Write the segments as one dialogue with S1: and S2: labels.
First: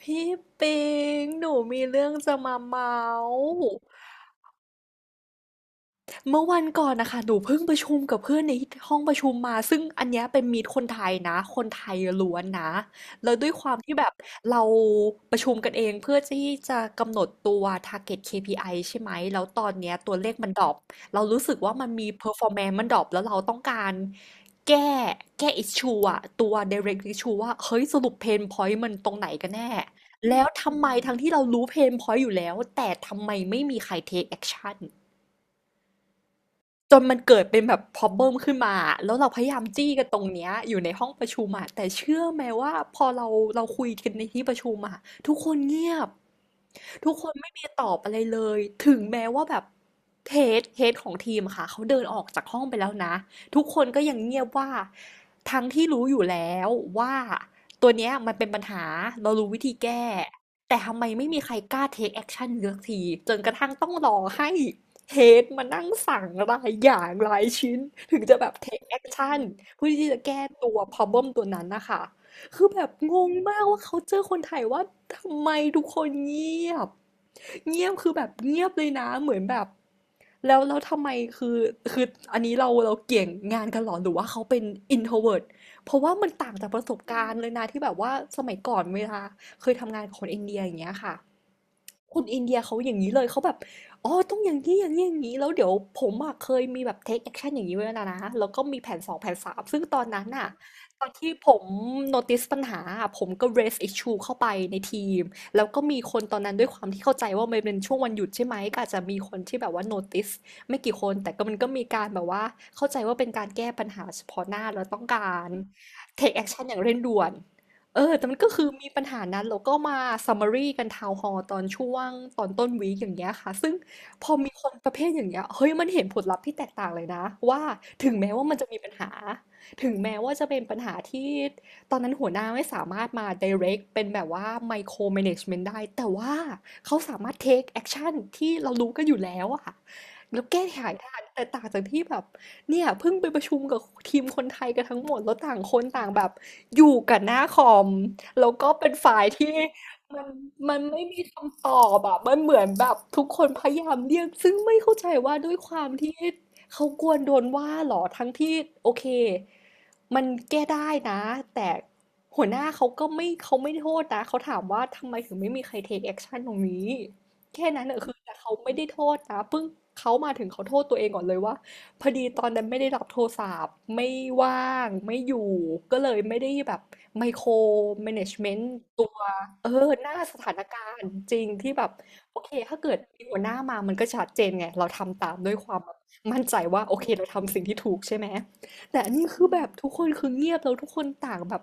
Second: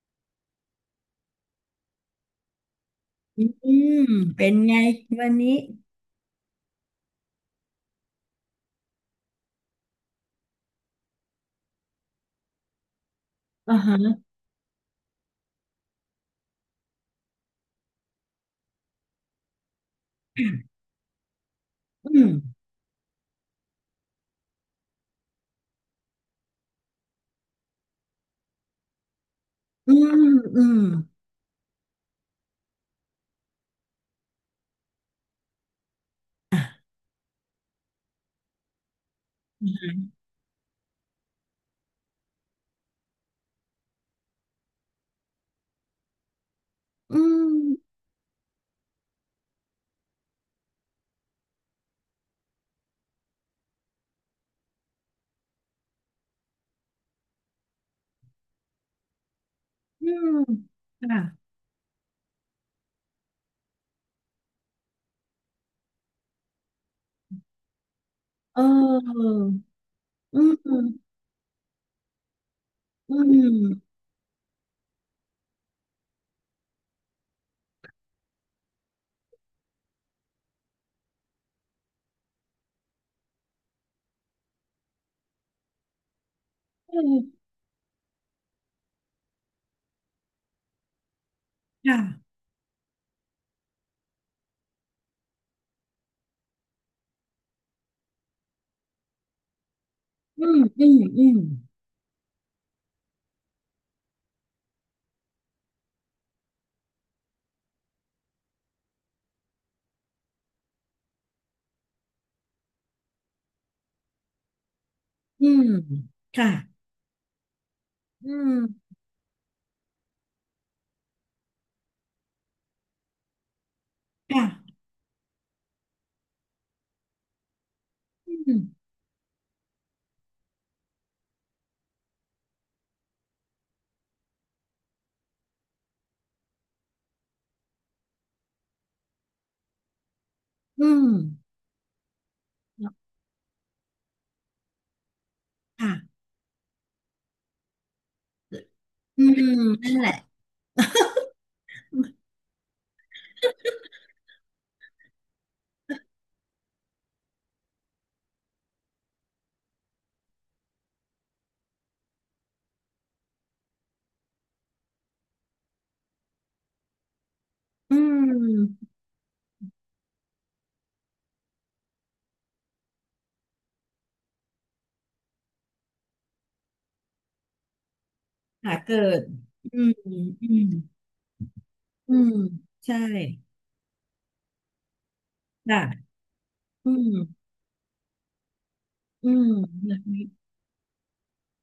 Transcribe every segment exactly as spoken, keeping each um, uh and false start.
S1: พี่ปิงหนูมีเรื่องจะมาเมา
S2: อ
S1: ส์
S2: ืมเป็นไงวันนี้
S1: เมื่อวันก่อนนะคะหนูเพิ่งประชุมกับเพื่อนในห้องประชุมมาซึ่งอันเนี้ยเป็นมีตคนไทยนะคนไทยล้วนนะแล้วด้วยควา
S2: อ่า
S1: มที่
S2: ฮะ
S1: แบบเราประชุมกันเองเพื่อที่จะกำหนดตัว target เค พี ไอ ใช่ไหมแล้วตอนเนี้ยตัวเลขมันดรอปเรารู้สึกว่ามันมี
S2: อืม
S1: performance มันดรอปแล้วเราต้องการแก้แก้ issue อะตัว direct issue ว่าเฮ้ยสรุป pain point มันตรงไหนกันแน่
S2: อืม
S1: แล้ว
S2: อืม
S1: ทำไมทั้งที่เรารู้ pain point อยู่แล้วแต่ทำไมไม่มีใคร take action จนมันเกิดเป็นแบบ problem ขึ้นมา แล้วเราพยายาม
S2: อื
S1: จี้กัน
S2: ม
S1: ตรงเนี้ยอยู่ในห้องประชุมอะแต่เชื่อไหมว่าพอเราเราคุยกันในที่ประชุมอะทุกคนเงียบ ทุกคนไม่มีตอบอะไรเลย ถึงแม้ว่าแบบ h ฮดเ h ดของทีมค่ะเขาเดินออกจากห้องไปแล้วนะ ทุกคนก็ยังเงียบว่าทั้งที่รู้อยู่แล้วว่าตัวเนี้ยมันเป็นปัญหาเรารู้วิธีแก้
S2: อืม
S1: แต่ทำไม
S2: ค่ะ
S1: ไม่มีใครกล้า take action สักทีจนกระทั่งต้องรอให้ เฮดมานั่งสั่งรายอย่างรายชิ้นถึงจะแบบ
S2: เ
S1: take
S2: ออ
S1: action เพื่อที่จะ
S2: อื
S1: แก้
S2: ม
S1: ตั
S2: อื
S1: ว
S2: ม
S1: problem ตัวนั้นนะคะคือแบบงงมากว่าเขาเจอคนไทยว่าทำไมทุกคนเงียบเงียบคือแบบเงียบเลยนะเหมือนแบบแล้วแล้วทำไมคือคืออันนี้เราเราเกี่ยงงานกันเหรอหรือว่าเขาเป็น introvert เพราะว่ามันต่างจากประส
S2: อื
S1: บการ
S2: ม
S1: ณ์เลยนะที่แบบว่าสมัยก่อนเวลาเคยทำงานกับคนอินเดียอย่างเงี้ยค่ะ คน
S2: ค่ะ
S1: อินเดียเขาอย่างนี้เลยเขาแบบอ๋อต้องอย่างนี้อย่างนี้อย่างนี้แล้วเดี๋ยวผมอะเคยมีแบบเทคแอคชั่นอย่างนี้ไว้แล้วนะแล้วก็มีแผนสองแผนสามซึ่งตอนนั้น
S2: อื
S1: น่ะ
S2: มอืม
S1: ตอน
S2: อื
S1: ที่
S2: ม
S1: ผม notice ปัญหาอะผมก็ raise issue เข้าไปในทีมแล้วก็มีคนตอนนั้นด้วยความที่เข้าใจว่ามันเป็นช่วงวันหยุดใช่ไหมก็อาจจะมีคนที่แบบว่า notice ไม่กี่คนแต่ก็มันก็มีการแบบว่าเข้าใจว่าเป็นการแก้ปัญหาเฉพาะหน้าแล้วต้องกา
S2: อื
S1: ร
S2: ม
S1: take
S2: ค่ะ
S1: action อย่างเร่งด่วน เออแต่
S2: อื
S1: มันก็
S2: ม
S1: คือมีปัญหานั้นแล้วก็มา summary กัน Town Hall ตอนช่วงตอนต้นวีคอย่างเงี้ยค่ะซึ่งพอมีคน
S2: ค่ะ
S1: ประเภทอย่างเงี้ยเฮ้ยมันเห็นผลลัพธ์ที่แตกต่างเลยนะว่าถึงแม้
S2: อื
S1: ว่ามัน
S2: ม
S1: จะมีปัญหาถึงแม้ว่าจะเป็นปัญหาที่ตอนนั้นหัวหน้าไม่สามารถมา direct เป็นแบบว่า micro management ได้แต่ว่าเขาสามารถ take action ที่เรารู้กันอยู่แล้วอะ แล้วแก้ไข
S2: อืม
S1: ทันแต่ต่างจากที่แบบเนี่ยเพิ่งไปประชุมกับทีมคนไทยกันทั้งหมดแล้วต่างคนต่าง
S2: ค่ะ
S1: แบบอยู่กับหน้าคอมแล้วก็เป็นฝ่า
S2: อื
S1: ยที่
S2: มนั่นแหละ
S1: มันมันไม่มีคำตอบอะมันเหมือนแบบทุกคนพยายามเรียกซึ่งไม่เข้าใจว่าด้วยความที่เขากลัวโดนว่าเหรอทั้งที่โอเคมันแก้ได้นะแต่หัวหน้าเขาก็ไม่เขาไม่โทษนะเขาถามว่าทำไมถึงไม่มีใคร take action ตรงนี้ แค่นั้นเน
S2: อื
S1: อะคือแต่เขาไม่ได้
S2: ม
S1: โทษนะเพิ่งเขามาถึงเขาโทษตัวเองก่อนเลยว่าพอดีตอนนั้นไม่ได้รับโทรศัพท์ไม่ว่างไม่อยู่ก็เลยไม่ได้แบบไมโครแมネจเมนต์
S2: ค่ะเกิ
S1: ตัว
S2: ด
S1: เออ
S2: อืม
S1: หน้าส
S2: อื
S1: ถาน
S2: ม
S1: การณ์จริงที่แบบ
S2: อืม
S1: โอเคถ้าเกิ
S2: ใช่
S1: ดมีหัวหน้ามามันก็ชัดเจนไงเราทำตามด้วยความแบบ
S2: ค่ะ
S1: มั่นใจว่า
S2: อื
S1: โอเคเรา
S2: ม
S1: ทำสิ่งที่ถูกใช่ไหม แต่อันนี้
S2: อื
S1: คื
S2: ม
S1: อแบบทุก
S2: แบ
S1: ค
S2: บ
S1: น
S2: นี้
S1: คือเงียบแล้วทุกคนต่างแบบ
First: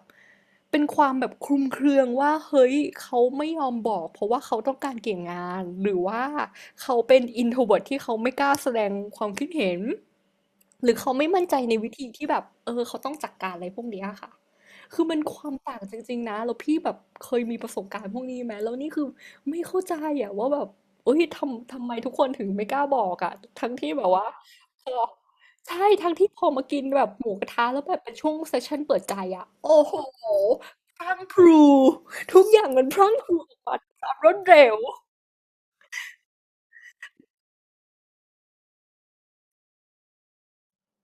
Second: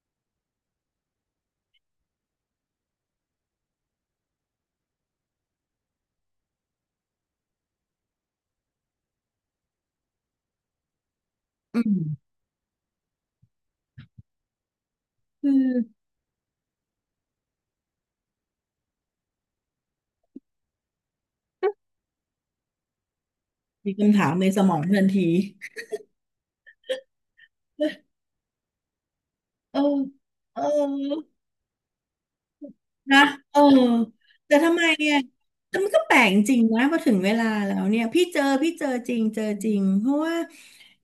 S1: เป็นความแบบคลุมเครือว่าเฮ้ยเขาไม่ยอมบอกเพราะว่าเขาต้องการเกี่ยงงานหรือว่าเขาเป็นอินโทรเ r ิร์ที่เขาไม่กล้าแสดงความคิดเห็นหรือเขาไม่มั่นใจใน
S2: อื
S1: วิธีที่
S2: ม
S1: แบบเออเขาต้องจัดการอะไรพวกเนี้ยค่ะคือมันควา
S2: คือ
S1: มต่างจริงๆนะแล้วพี่แบบเคยมีประสบการณ์พวกนี้ไหมแล้วนี่คือไม่เข้าใจอะว่าแบบเอ้ยทำทำไมทุกคนถึงไม่กล้าบอกอะทั้งที่
S2: มี
S1: แบบ
S2: คำ
S1: ว่า
S2: ถามในสมอ
S1: พ
S2: ง
S1: อ
S2: ทันที
S1: ใช่ทั้งที่พอมากินแบบหมูกระทะแล้วแบบเป็นช่วงเซสชั่นเปิดใจอะโอ้
S2: เออ
S1: โห
S2: เอ
S1: พรั่ง
S2: อ
S1: พรูทุกอย่างมันพรั่ง
S2: นะ
S1: พรูออ
S2: เอ
S1: ก
S2: อ
S1: มาด้วยความรวด
S2: แต่
S1: เร็
S2: ทำ
S1: ว
S2: ไมเนี่ยแต่มันก็แปลกจริงนะพอถึงเวลาแล้วเนี่ยพี่เจอพี่เจอจริงเจอจริงเพราะว่า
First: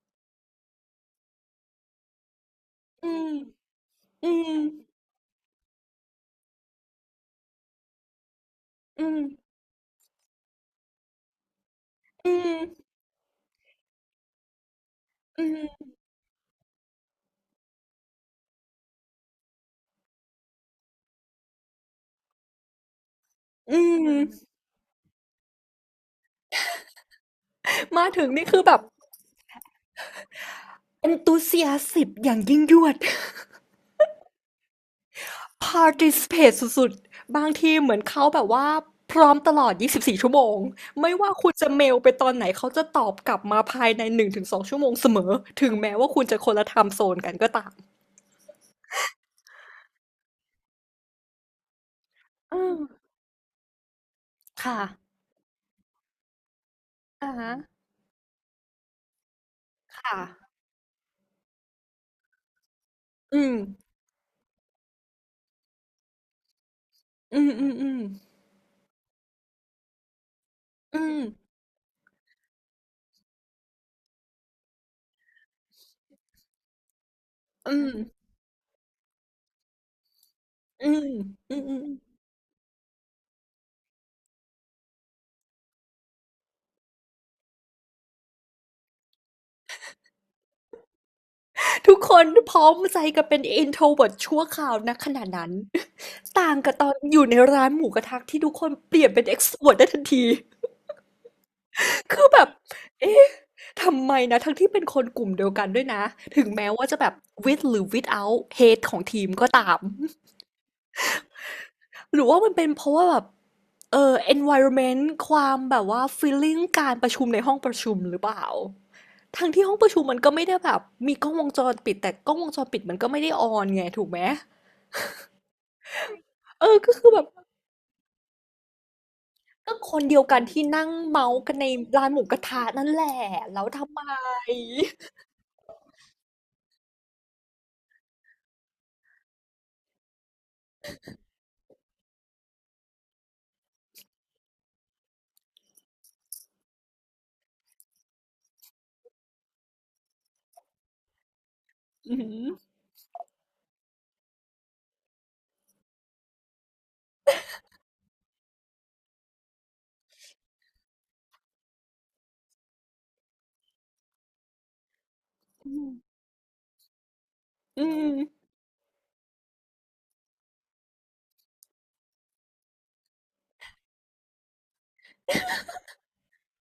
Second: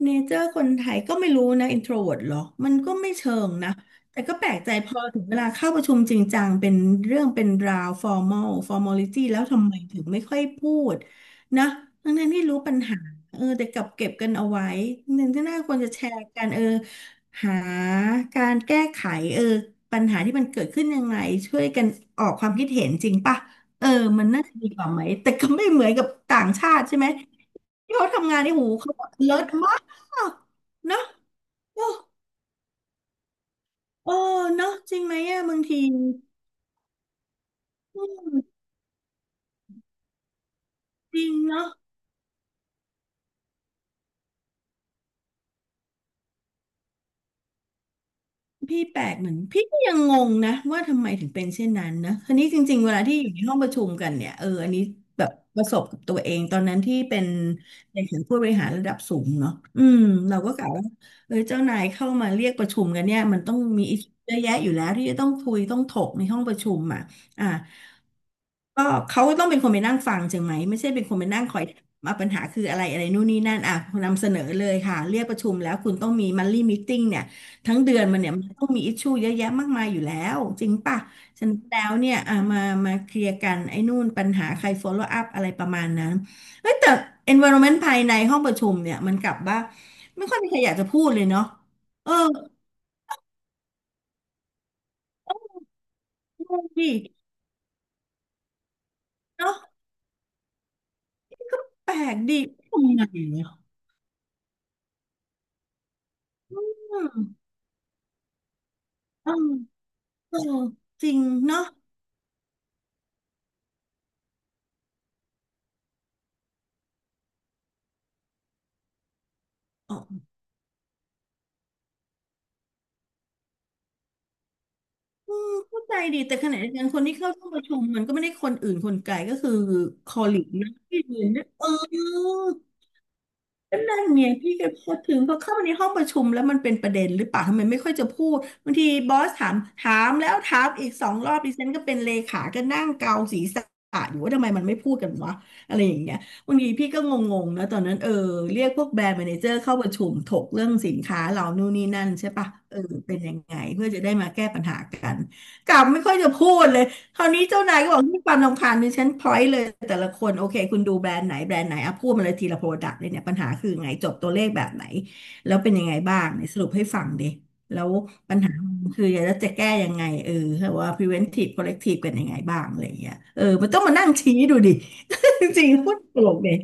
S2: เนเจอร์คนไทยก็ไม่รู้นะอินโทรเวิร์หรอมันก็
S1: อื
S2: ไม่
S1: ม
S2: เชิงนะแต่
S1: อื
S2: ก็แปล
S1: ม
S2: กใจพอถึงเวลาเข้าประชุมจริงจังเป็นเรื่องเป็นราวฟอร์มอลฟอร์มอลิ
S1: อืม
S2: ตี้แล้วทำไมถึงไม่ค่อยพูดนะทั้ง
S1: อื
S2: ๆที่รู้
S1: ม
S2: ปัญหาเออแต่กลับเก็บกันเอาไว้หนึ่ง
S1: อื
S2: ที่น่าควรจะ
S1: ม
S2: แชร์กันเออ หาการแก้ไขเออปัญหาที่มันเกิดขึ้นยังไงช่วยกันออกความคิดเห็นจริงป่ะ
S1: อื
S2: เออมันน่า
S1: ม
S2: จะดีกว่าไหมแต่ก็ไม่เหมือนกับต่างชาติใช่ไหมที่
S1: มา
S2: เขา
S1: ถึง
S2: ทำงาน
S1: นี่
S2: ที่
S1: คือ
S2: หู
S1: แบบ
S2: เขาเลิศมากเนาะ
S1: e n t h u s i a s
S2: โอ้
S1: สิบอย่างยิ่งยวด
S2: โอ้เนาะจริงไหมอะบางที
S1: participate สุดๆบางทีเหมือนเขาแบบว่าพร้อมตลอดยี่สิบสี่ชั่วโมงไม่
S2: จริ
S1: ว่า
S2: ง
S1: คุณจะ
S2: เนาะ
S1: เมลไปตอนไหนเขาจะตอบกลับมาภายในหนึ่งถึงสองชั่วโมงเสมอถึงแม้ว่าคุณจะคนละไทม์โซนกันก็ตาม
S2: พี่แปลกเหมือนพี่ก็ยังงงนะว่าทำไมถึงเป็นเช่นนั้นนะทีนี้
S1: อื
S2: จริ
S1: ม
S2: งๆเวลาที่อยู่ในห้องประชุมกันเนี่ยเอออัน
S1: ค่ะ
S2: นี้แบบประสบกับตัวเองตอนนั้นที่เป็น
S1: อะฮะ
S2: ในถึงผู้บริหารระดับสูงเนาะอื
S1: ค
S2: มเรา
S1: ่ะ
S2: ก็กะว่าเออเจ้านายเข้ามาเรียกประชุมกันเนี่ย
S1: อื
S2: มันต้
S1: ม
S2: องมีอิชเยอะแยะอยู่แล้วที่จะต้องคุยต้องถกในห้องประชุมอ่ะ
S1: อื
S2: อ่า
S1: มอืมอืม
S2: ก็เขาต้องเป็นคนไปนั่งฟังใช่ไหมไม่ใช่
S1: อื
S2: เป็นคน
S1: ม
S2: ไปนั่งคอยมาปัญหาคืออะไรอะไรนู่นนี่นั่นอ่ะนำเสนอเลยค่ะเรียกประชุมแล้วคุณต้องมีมันลี่ม e ติ้งเนี่ยทั้
S1: อื
S2: ง
S1: ม
S2: เดือนมันเนี่ยมันต้องมีอิชชูเยอะแยะมากมายอยู่แล้วจริง
S1: อื
S2: ป่ะ
S1: ม
S2: ฉะ
S1: อื
S2: นั้นแล้
S1: ม
S2: วเนี่ยอ่ะมามาเคลียร์กันไอ้นู่นปัญหาใคร follow up อะไรประมาณนั้นเอ้ยแต่ environment ภายในห้องประชุมเนี่ยมันกลับว่าไม่ค่อยมีใครอยากจะพูดเลยเนาะ
S1: ๆทุก
S2: เอ
S1: ค
S2: อ
S1: นพร้อมใจกันเป็น introvert ชั่วคราวณขณะนั้น ต่า
S2: ง
S1: ง
S2: ง
S1: กับตอ
S2: ดิ
S1: นอยู่ในร้านหมูกระทะที่ทุกคนเปลี่ยนเป็น
S2: เนาะ
S1: extrovert ได้ทันที
S2: ก็แปลก
S1: คือ
S2: ดิ
S1: แบบ
S2: ทำไง
S1: เอ๊ะ
S2: เนี่ย
S1: ทำไมนะทั้งที่เป็นคนกลุ่มเดียวกันด้วยนะ ถึงแม้ว่าจะแบบ with หรือ without hate ของทีม
S2: อืม
S1: ก็ตาม
S2: เออจริงเนาะ
S1: หรือว่ามันเป็นเพราะว่าแบบเออ environment ความแบบว่า feeling การประชุมในห้องประชุมหรือเปล่าทั้งที่ห้องประ
S2: อ๋อ
S1: ชุมมันก็ไม่ได้แบบมีกล้องวงจรปิดแต่กล้องวงจรปิดมันก็ไม่ได้ออนไงถูกไหม
S2: เข้าใจดีแต่ขณะ
S1: เอ
S2: เดีย
S1: อ
S2: วกัน
S1: ก็
S2: คน
S1: คือ
S2: ที่
S1: แบบ
S2: เข้าร่วมประชุมมันก็ไม่ได้คนอื่นคนไกลก็คือ
S1: ก็คน
S2: ค
S1: เดี
S2: อ
S1: ยวกั
S2: ลิ
S1: น
S2: ก
S1: ที่
S2: นะ
S1: นั่ง
S2: ที่อยู่
S1: เมาส์
S2: เนี่ย
S1: กัน
S2: เอ
S1: ใน
S2: อ
S1: ร้านหมูกระทะนั่นแหละแล้ว
S2: ก็
S1: ทำ
S2: นั่
S1: ไม
S2: นเนี่ยพี่ก็พูดถึงพอเข้ามาในห้องประชุมแล้วมันเป็นประเด็นหรือเปล่าทำไมไม่ค่อยจะพูดบางทีบอสถามถามแล้วถามอีกสองรอบดิฉันก็เป็นเลขาก็นั่งเกาศีรษะอยู่ว่าทำไมมันไม่พูดกันวะอะไรอย่างเงี้ยบางทีพี่ก็งงๆนะตอนนั้นเออเรียกพวกแบรนด์แมเนเจอร์เข้าประชุมถกเรื่องสินค้าเรานู่นนี่นั่น
S1: อื
S2: ใช่ปะ
S1: ม
S2: เออเป็นยังไงเพื่อจะได้มาแก้ปัญหากันกลับไม่ค่อยจะพูดเลย คราวนี้เจ้านายก็บอกที่ความรำคาญมีฉันพอยต์เลยแต่ละคนโอเคคุณดูแบรนด์ไหนแบรนด์ไหนอ่ะพูดมาเลยทีละโปรดักต์เลยเนี่ยปัญหาคือไงจบตัวเลขแบบไหนแล้ว
S1: อื
S2: เป็นยัง
S1: ม
S2: ไงบ้างเนี่ยสรุปให้ฟังดิแล้
S1: อื
S2: ว
S1: ม
S2: ปัญหามันคืออยากจะแก้ยังไงเออว่า preventive corrective เป็นยังไงบ้างอะไรอย่างเงี้ยเออมันต้องมานั่งชี้ดูดิ จริงๆพูดตลกเลย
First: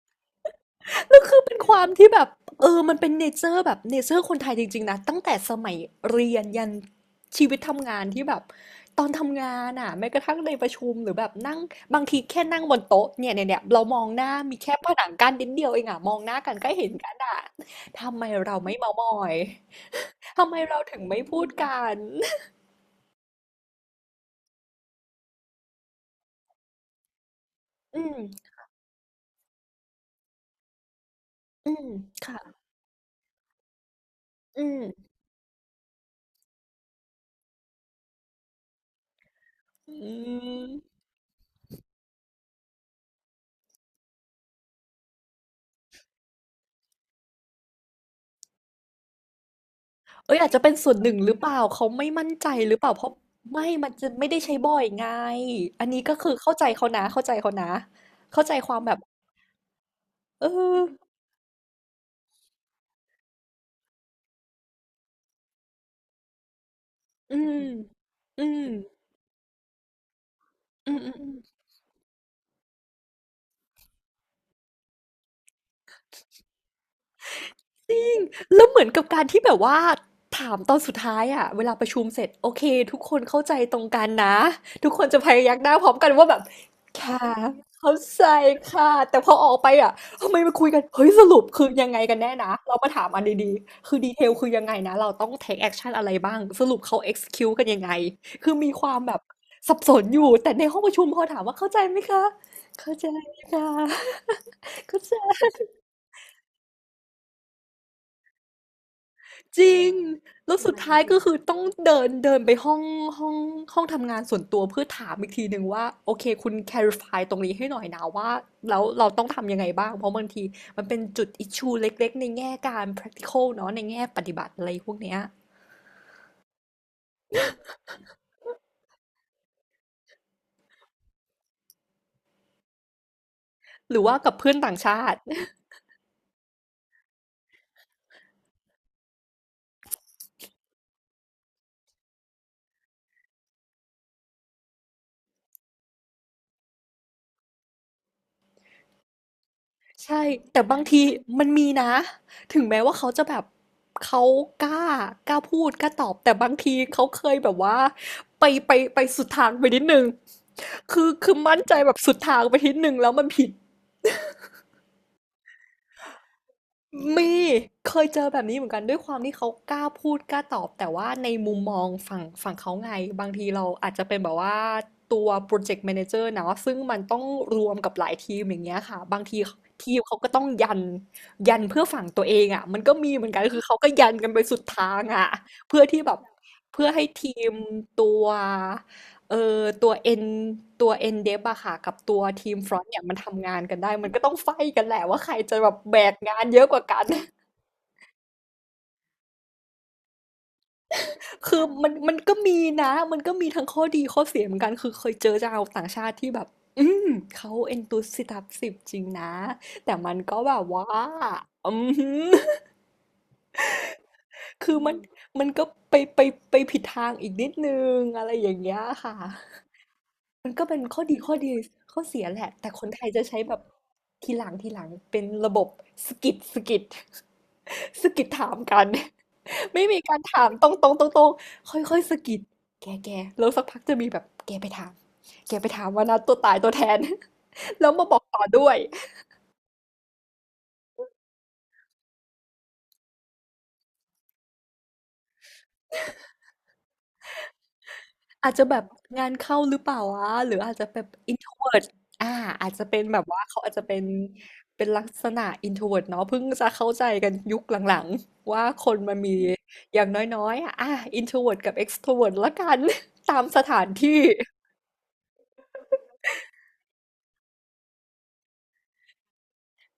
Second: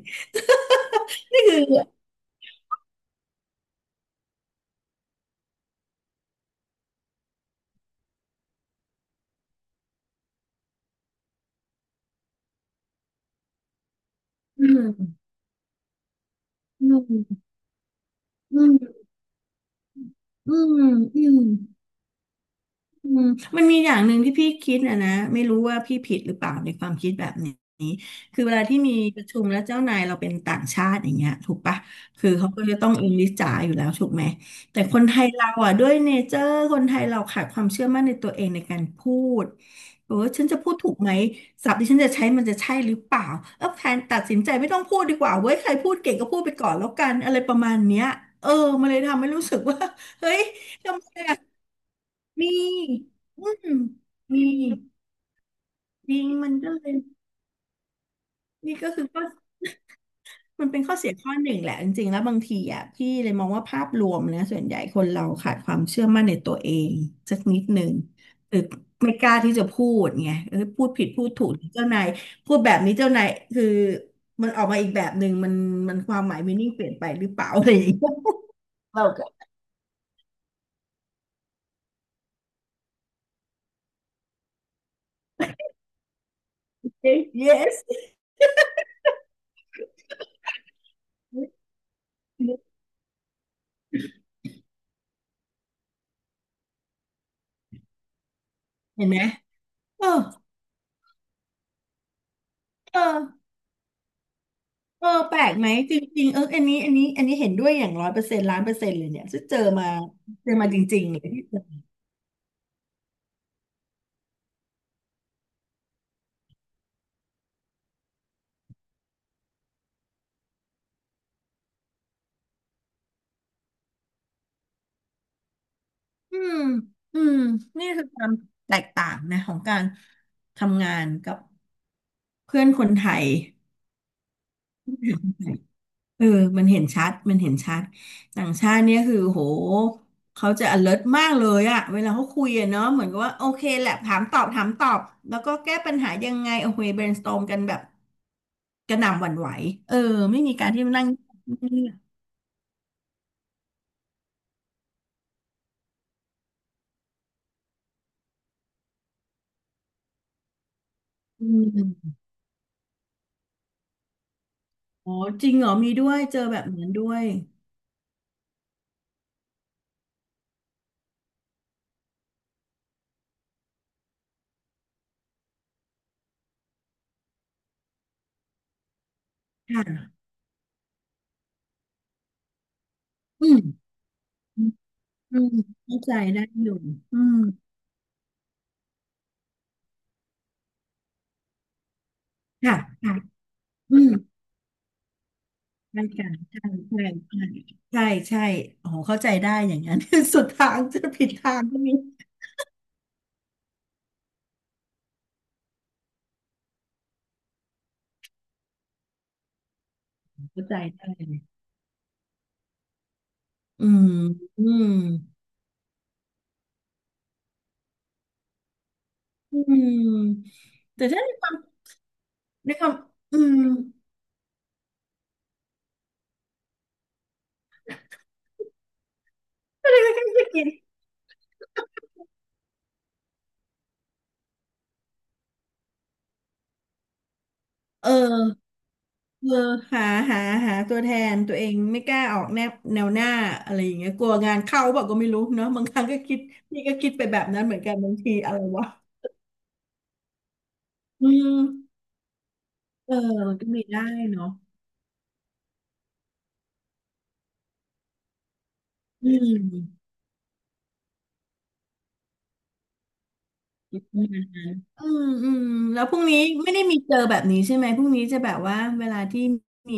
S1: แล้วคือ
S2: นี่
S1: เป็
S2: คื
S1: น
S2: อ
S1: ความที่แบบเออมันเป็นเนเจอร์แบบเนเจอร์คนไทยจริงๆนะตั้งแต่สมัยเรียนยันชีวิตทำงานที่แบบตอนทำงานอ่ะแม้กระทั่งในประชุมหรือแบบนั่งบางทีแค่นั่งบนโต๊ะเนี่ยเนี่ยเนี่ยเรามองหน้ามี
S2: อื
S1: แค่ผนัง
S2: ม
S1: กั้นนิดเดียวเองอ่ะมองหน้ากันก็
S2: อื
S1: เห็นกัน
S2: ม
S1: อ่ะทำไมเรา
S2: อื
S1: ไม่
S2: ม
S1: เมามอยทำ
S2: อื
S1: ไม
S2: ม
S1: เราถึงไม่
S2: อืม
S1: พูดกัน
S2: อืมมันมีอย่างหนึ่งที่พี่คิดนะนะไม่รู้ว่าพี่ผิดหรือเปล่าในความคิดแบบนี้
S1: อืม
S2: คือเวลาที่มีประชุมแล้วเจ้านายเราเป็นต่างชาติอย่างเงี้ยถูก
S1: อื
S2: ปะ
S1: ม
S2: คือเขา
S1: ค่ะ
S2: ก็จะต้องอิงลิสจ๋าอยู่แล้วถูกไหม
S1: อื
S2: แต่คน
S1: ม
S2: ไทยเราอ่ะด้วยเนเจอร์คนไทยเราขาดความเชื่อมั่นในตัวเองในการพูด
S1: อื
S2: เออฉันจะ
S1: ม
S2: พูดถูกไหมศัพท์ที่ฉันจะใช้มันจะใช่หรือเปล่าเออแทนตัดสินใจไม่ต้องพูดดีกว่าเว้ยใครพูดเก่งก็พูดไปก่อนแล้วกันอะไรประมาณเนี้ยเออมันเลยทำให้รู้สึกว่าเฮ้
S1: เอ้ย
S2: ย
S1: อาจจะเป็นส่วน
S2: ทำ
S1: ห
S2: ไม
S1: นึ่งหรื
S2: อะ
S1: อเปล่าเขาไม่มั่นใจ
S2: มี
S1: หรือเปล่าเพราะ
S2: อื
S1: ไม่
S2: ม
S1: มันจะไม่ได้
S2: มี
S1: ใช้บ่อยไงอันนี้
S2: จ
S1: ก็
S2: ริง
S1: คือ
S2: มั
S1: เข้า
S2: น
S1: ใจ
S2: ก็
S1: เขา
S2: เลย
S1: นะเข้าใจเขานะเข้าใจค
S2: นี่
S1: วาม
S2: ก็
S1: แบบ
S2: คือก็
S1: เอ
S2: มันเป็
S1: อ
S2: นข้อเสียข้อหนึ่งแหละจริงๆแล้วบางทีอ่ะพี่เลยมองว่าภาพรวมนะส่วนใหญ่คนเราขาดความเชื่อมั่นในตัวเอง
S1: อื
S2: สัก
S1: ม
S2: นิดหนึ่ง
S1: อื
S2: หรื
S1: ม
S2: อไม่กล้าที่จะพูดไงเออพูด
S1: อืม
S2: ผิด
S1: อืม
S2: พู
S1: อื
S2: ด
S1: ม
S2: ถูกเจ้านายพูดแบบนี้เจ้านายคือมันออกมาอีกแบบหนึ่งมันมันความหมายมีนิ่งเปลี่ยนไปหรือเปล่าอะไรอย่า
S1: จ
S2: ง
S1: ริ
S2: เงี้ย
S1: งแล้วเหมือน กั
S2: เรา
S1: บกา
S2: ก็
S1: รที่แบบว่าถามตอนสุดท้ายอะเวลาประชุมเสร็จโอเคทุกคนเข้าใจตรงกันนะทุกคนจะพยักหน้าพร้อมกันว่าแบบค่ะ
S2: เ yes
S1: เข้าใจค่ะแต่พอออกไปอะทำไมมาคุยกันเฮ้ยสรุปคือยังไงกันแน่นะเรามาถามอันดีๆคือดีเทลคือยังไงนะเราต้อง take action อะไรบ้างสรุปเขา execute กันยังไงคือมีความ
S2: เห็น
S1: แบ
S2: ไหม
S1: บสับส
S2: เอ
S1: น
S2: อ
S1: อยู่แต่ในห้องประชุมพอถามว่าเข้าใจไหมคะเข้า
S2: เอ
S1: ใจ
S2: อ
S1: ค่ะเข้า
S2: เออ
S1: ใ
S2: แปลกไหม
S1: จ
S2: จริงๆเอออันนี้อันนี้อันนี้เห็นด้วยอย่างร้อยเปอร์เซ็นต์ล้านเปอร์เซ็นต์เลยเนี่ยซึ่งเจ
S1: จ
S2: อ
S1: ริ
S2: มา
S1: ง
S2: เจอ
S1: แล้ว
S2: มา
S1: สุด
S2: จ
S1: ท้าย
S2: ริงๆ
S1: ก็
S2: เลย
S1: คือ
S2: ที่
S1: ต้
S2: เจ
S1: อง
S2: อ
S1: เดินเดินไปห้องห้องห้องทำงานส่วนตัวเพื่อถามอีกทีหนึ่งว่าโอเคคุณ clarify ตรงนี้ให้หน่อยนะว่าแล้วเราต้องทำยังไงบ้างเพราะบางทีมันเป็นจุด issue เล็กๆในแง่การ practical เนาะในแง่ปฏิบัติอะไรพวกเนี้ย
S2: อืมอืมนี่คือความแตกต่างนะของการทำงานกับเพื่อนคนไทย
S1: หรือว่ากับเพื่อนต่างชาติ
S2: เออมันเห็นชัด มันเห็นชัด ต่างชาติเนี่ยคือโหเขาจะ alert มากเลยอะเวลาเขาคุยอะเนาะเหมือนกับว่าโอเคแหละถามตอบถามตอบ แล้วก็แก้ปัญหายังไงโอเค brainstorm กันแบบกระหน่ำหวั่นไหวเออ
S1: ใช่
S2: ไม่มี
S1: แต่
S2: การ
S1: บาง
S2: ที่มา
S1: ที
S2: นั่ง
S1: มันมี
S2: เลือ
S1: นะ
S2: ก
S1: ถึงแม้ว่าเขาจะแบบเขากล้ากล้าพูดกล้าตอบแต่บางทีเขาเคยแบบว่าไปไปไปสุดทางไปนิดนึงคือคือ
S2: อื
S1: มั่นใจแบบสุ
S2: ม
S1: ดทางไปนิดนึงแล้วมันผิด
S2: อ๋อจริงเหรอมีด้วยเจอแบบนั้นด้ว
S1: มี
S2: ย
S1: เคยเจอแบบนี้เหมือนกันด้วยความที่เขากล้าพูดกล้าตอบแต่ว่าในมุมมองฝั่งฝั่งเขาไงบางทีเราอาจจะเป็นแบบว่าตัวพรอเจกต์แมเนเจอร์เนาะซึ่งมันต้องรวมกับหลายทีมอย่างเงี้ยค่ะบางที
S2: ค
S1: ทีมเขา
S2: ่ะ
S1: ก็ต้องยันยันเพื่อฝั่งตัวเองอะมันก็มีเหมือนกัน
S2: อืม
S1: คือเขาก็ยันกันไปสุดทางอะ
S2: อืม
S1: เพื่อ
S2: เข้า
S1: ที่แบ
S2: ใจ
S1: บ
S2: ได้อยู่
S1: เพื่อให้
S2: อื
S1: ที
S2: ม
S1: มตัว เออตัวเอ็นตัวเอ็นเดฟอะค่ะกับตัวทีมฟร
S2: ค่ะ
S1: อนต์เนี่ยมั
S2: ค่ะ
S1: นทำงานกันได้
S2: อื
S1: มั
S2: ม
S1: นก็ต้องไฟต์กันแหละว่าใครจะแบบแบ
S2: ใช่
S1: กงาน
S2: ค่ะ
S1: เยอะกว่ากัน
S2: ใช่ใช่ใช่ใช่ใช่โอ้โหเข้าใจได้อย่างนั้น สุดทางจะผิด ทา
S1: คื
S2: ง
S1: อ
S2: ก็
S1: มั
S2: มี
S1: นมันก็มีนะมันก็มีทั้งข้อดีข้อเสียเหมือนกันคือเคยเจอชาวต่างชาติที่แบบอืมเขาเอ็นตูสิตับสิบจริงนะแต่มันก็แบบ
S2: เข้าใจ
S1: ว่า
S2: ได้เลย
S1: อืม
S2: อืมอื
S1: คือ
S2: ม
S1: มันมันก็ไปไปไปผิดทางอีกนิดนึงอะไรอย่างเงี้ยค่ะ
S2: อื
S1: มัน
S2: ม
S1: ก็เป็นข้อ
S2: แต่
S1: ดี
S2: ถ้าใน
S1: ข้อ
S2: ค
S1: ดี
S2: วาม
S1: ข้อเสียแหละแต่
S2: ใน
S1: ค
S2: ค
S1: น
S2: วาม
S1: ไทยจะ
S2: อื
S1: ใช้แบบ
S2: ม
S1: ทีหลังทีหลังเป็นระบบสกิดสกิด สกิดถามกัน ไม่
S2: ก็เล
S1: มี
S2: ย
S1: การ
S2: แค่คิ
S1: ถา
S2: ด
S1: ม
S2: กิ
S1: ตร
S2: น
S1: งตรงตรงตรงค่อยค่อยๆสกิดแกแกแล้วสักพักจะมีแบบแกไปถามแกไปถามว่านะตัวตายตัวแทน แล้วมา
S2: เอ
S1: บอกต่อ
S2: อ
S1: ด้วย
S2: เออหาหาหาตัวแทนตัวเองไม่กล้าออกแนวแนวหน้าอะไรอย่างเงี้ยกลัวงานเข้าบอกก็ไม่รู้เนาะบางครั้งก็คิดนี่ก็คิดไปแบบนั้นเหมือนกันบางที
S1: อา
S2: อะ
S1: จ
S2: ไร
S1: จะแบบ
S2: วะ
S1: งานเข้าหรือเปล่าวะหรืออาจจะแบบ
S2: อืม
S1: introvert อ่าอาจจะเป็น
S2: เออ
S1: แบบว่า
S2: มัน
S1: เขา
S2: ก็
S1: อาจ
S2: มี
S1: จะเป็
S2: ได้
S1: น
S2: เนาะ
S1: เป็นลักษณะ introvert เนาะเพิ่งจะเข้าใจกันยุคหลังๆว่าคนมัน
S2: อื
S1: มีอย่า
S2: ม
S1: งน้อยๆอ่ะอ่ะ introvert กับ extrovert ละกัน ตามสถานที่
S2: อืมอืมแล้วพรุ่งนี้ไม่ได้มีเจอแบบนี้ใช่ไหมพรุ่งนี้จะแบบว่าเวลาที่มี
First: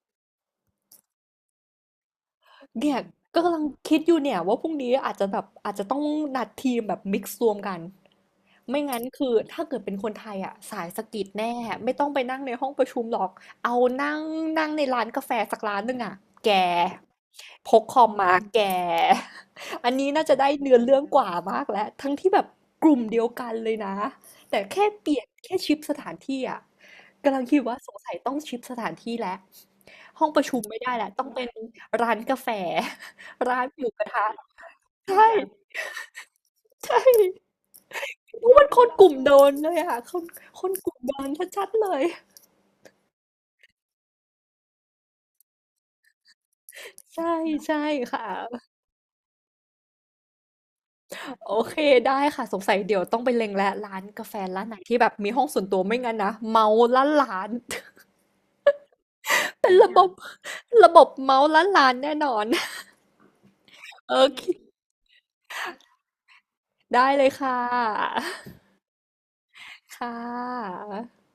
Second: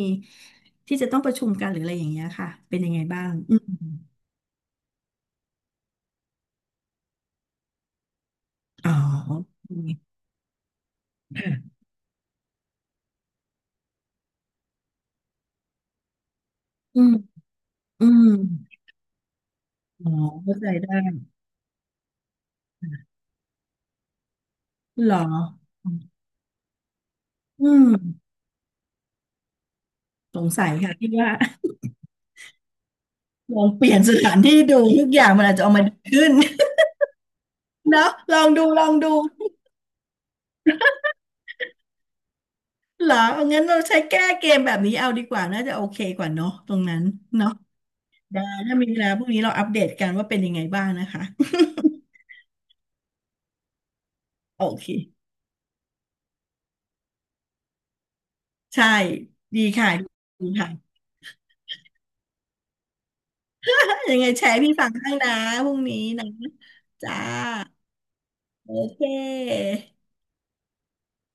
S2: ที่จะต้องประชุมกันหรืออะไรอย่างเงี้ยค่ะเป็นยั
S1: เนี่
S2: ง
S1: ย
S2: ไงบ้าง
S1: ก็
S2: อื
S1: กำลั
S2: ม
S1: งคิดอยู่เนี่ยว่าพรุ่งนี้อาจจะแบบอาจจะต้องนัดทีมแบบมิกซ์รวมกัน ไม่
S2: อ๋อ
S1: งั้นคือถ้า
S2: โอ
S1: เกิดเป็นค
S2: เค
S1: นไทยอ่ะสายสกิดแน่ไม่ต้องไปนั่งในห้องประชุมหรอกเอานั่งนั่งในร้านกาแฟสักร้านหนึ่งอ่ะแก
S2: อืม
S1: พกคอ
S2: อื
S1: ม
S2: ม
S1: มาแกอัน
S2: อ๋
S1: นี้
S2: อ
S1: น่าจะได้
S2: เข้าใจ
S1: เนื้อ
S2: ได้
S1: เรื่องกว่ามากแล้วทั้งที่แบบกลุ่มเดียวกันเลยนะแต่แค่เป
S2: เหร
S1: ลี่
S2: อ
S1: ยนแค่ชิปสถานที่อ่ะกำลังคิด
S2: อื
S1: ว่า
S2: ม
S1: สงสัยต้องชิปสถานที่แล้วห้อง
S2: ส
S1: ประ
S2: ง
S1: ชุม
S2: สัย
S1: ไม่ได้
S2: ค่ะ
S1: แล้
S2: ที่
S1: วต้อง
S2: ว่า
S1: เป็นร้านกาแฟ
S2: ล
S1: ร้า
S2: อ
S1: น
S2: ง
S1: ห
S2: เป
S1: มู
S2: ลี่ย
S1: ก
S2: น
S1: ระ
S2: ส
S1: ทะ
S2: ถานที่ดูทุกอ
S1: ใช่
S2: ย่างมันอาจจะออกมาดีขึ้น
S1: ใช่
S2: เนาะลอง
S1: อุ๊ยมั
S2: ดู
S1: นค
S2: ล
S1: น
S2: อง
S1: กลุ่
S2: ดู
S1: มโดนเลยอะคนคนกลุ่มโดนชัดๆเลย
S2: เหรองั้นเราใช้แก้เกมแบบนี้เอาดีกว่าน่าจะโอเคกว่าเนอะตรงนั้น
S1: ใช่
S2: เนาะ
S1: ใช่ค่ะ
S2: ได้ถ้ามีเวลาพรุ่งนี้เราอัปเดตกันว่าเป็นยังไงบ้างนะคะ
S1: โอเคได้ค่ะสงสัยเดี๋ยวต้องไปเล็งแล้วร้านกาแฟ
S2: โอ
S1: ร้านไหน
S2: เค
S1: ที่แบบมีห้องส่วนตัวไม่งั้นนะเมาล้านล้าน
S2: ใช่ ดี
S1: เป็นระ
S2: ค่ะ
S1: บบ
S2: ดีค่ะ
S1: ระบบเมาล้านล้านแน่นอน
S2: ถ้า
S1: โอ
S2: ยังไง
S1: เค
S2: แชร์ให้พี่ฟังข้างนะพรุ่งนี้นะ
S1: ได้
S2: จ้า
S1: เลยค่ะ
S2: โอเค
S1: ค่ะ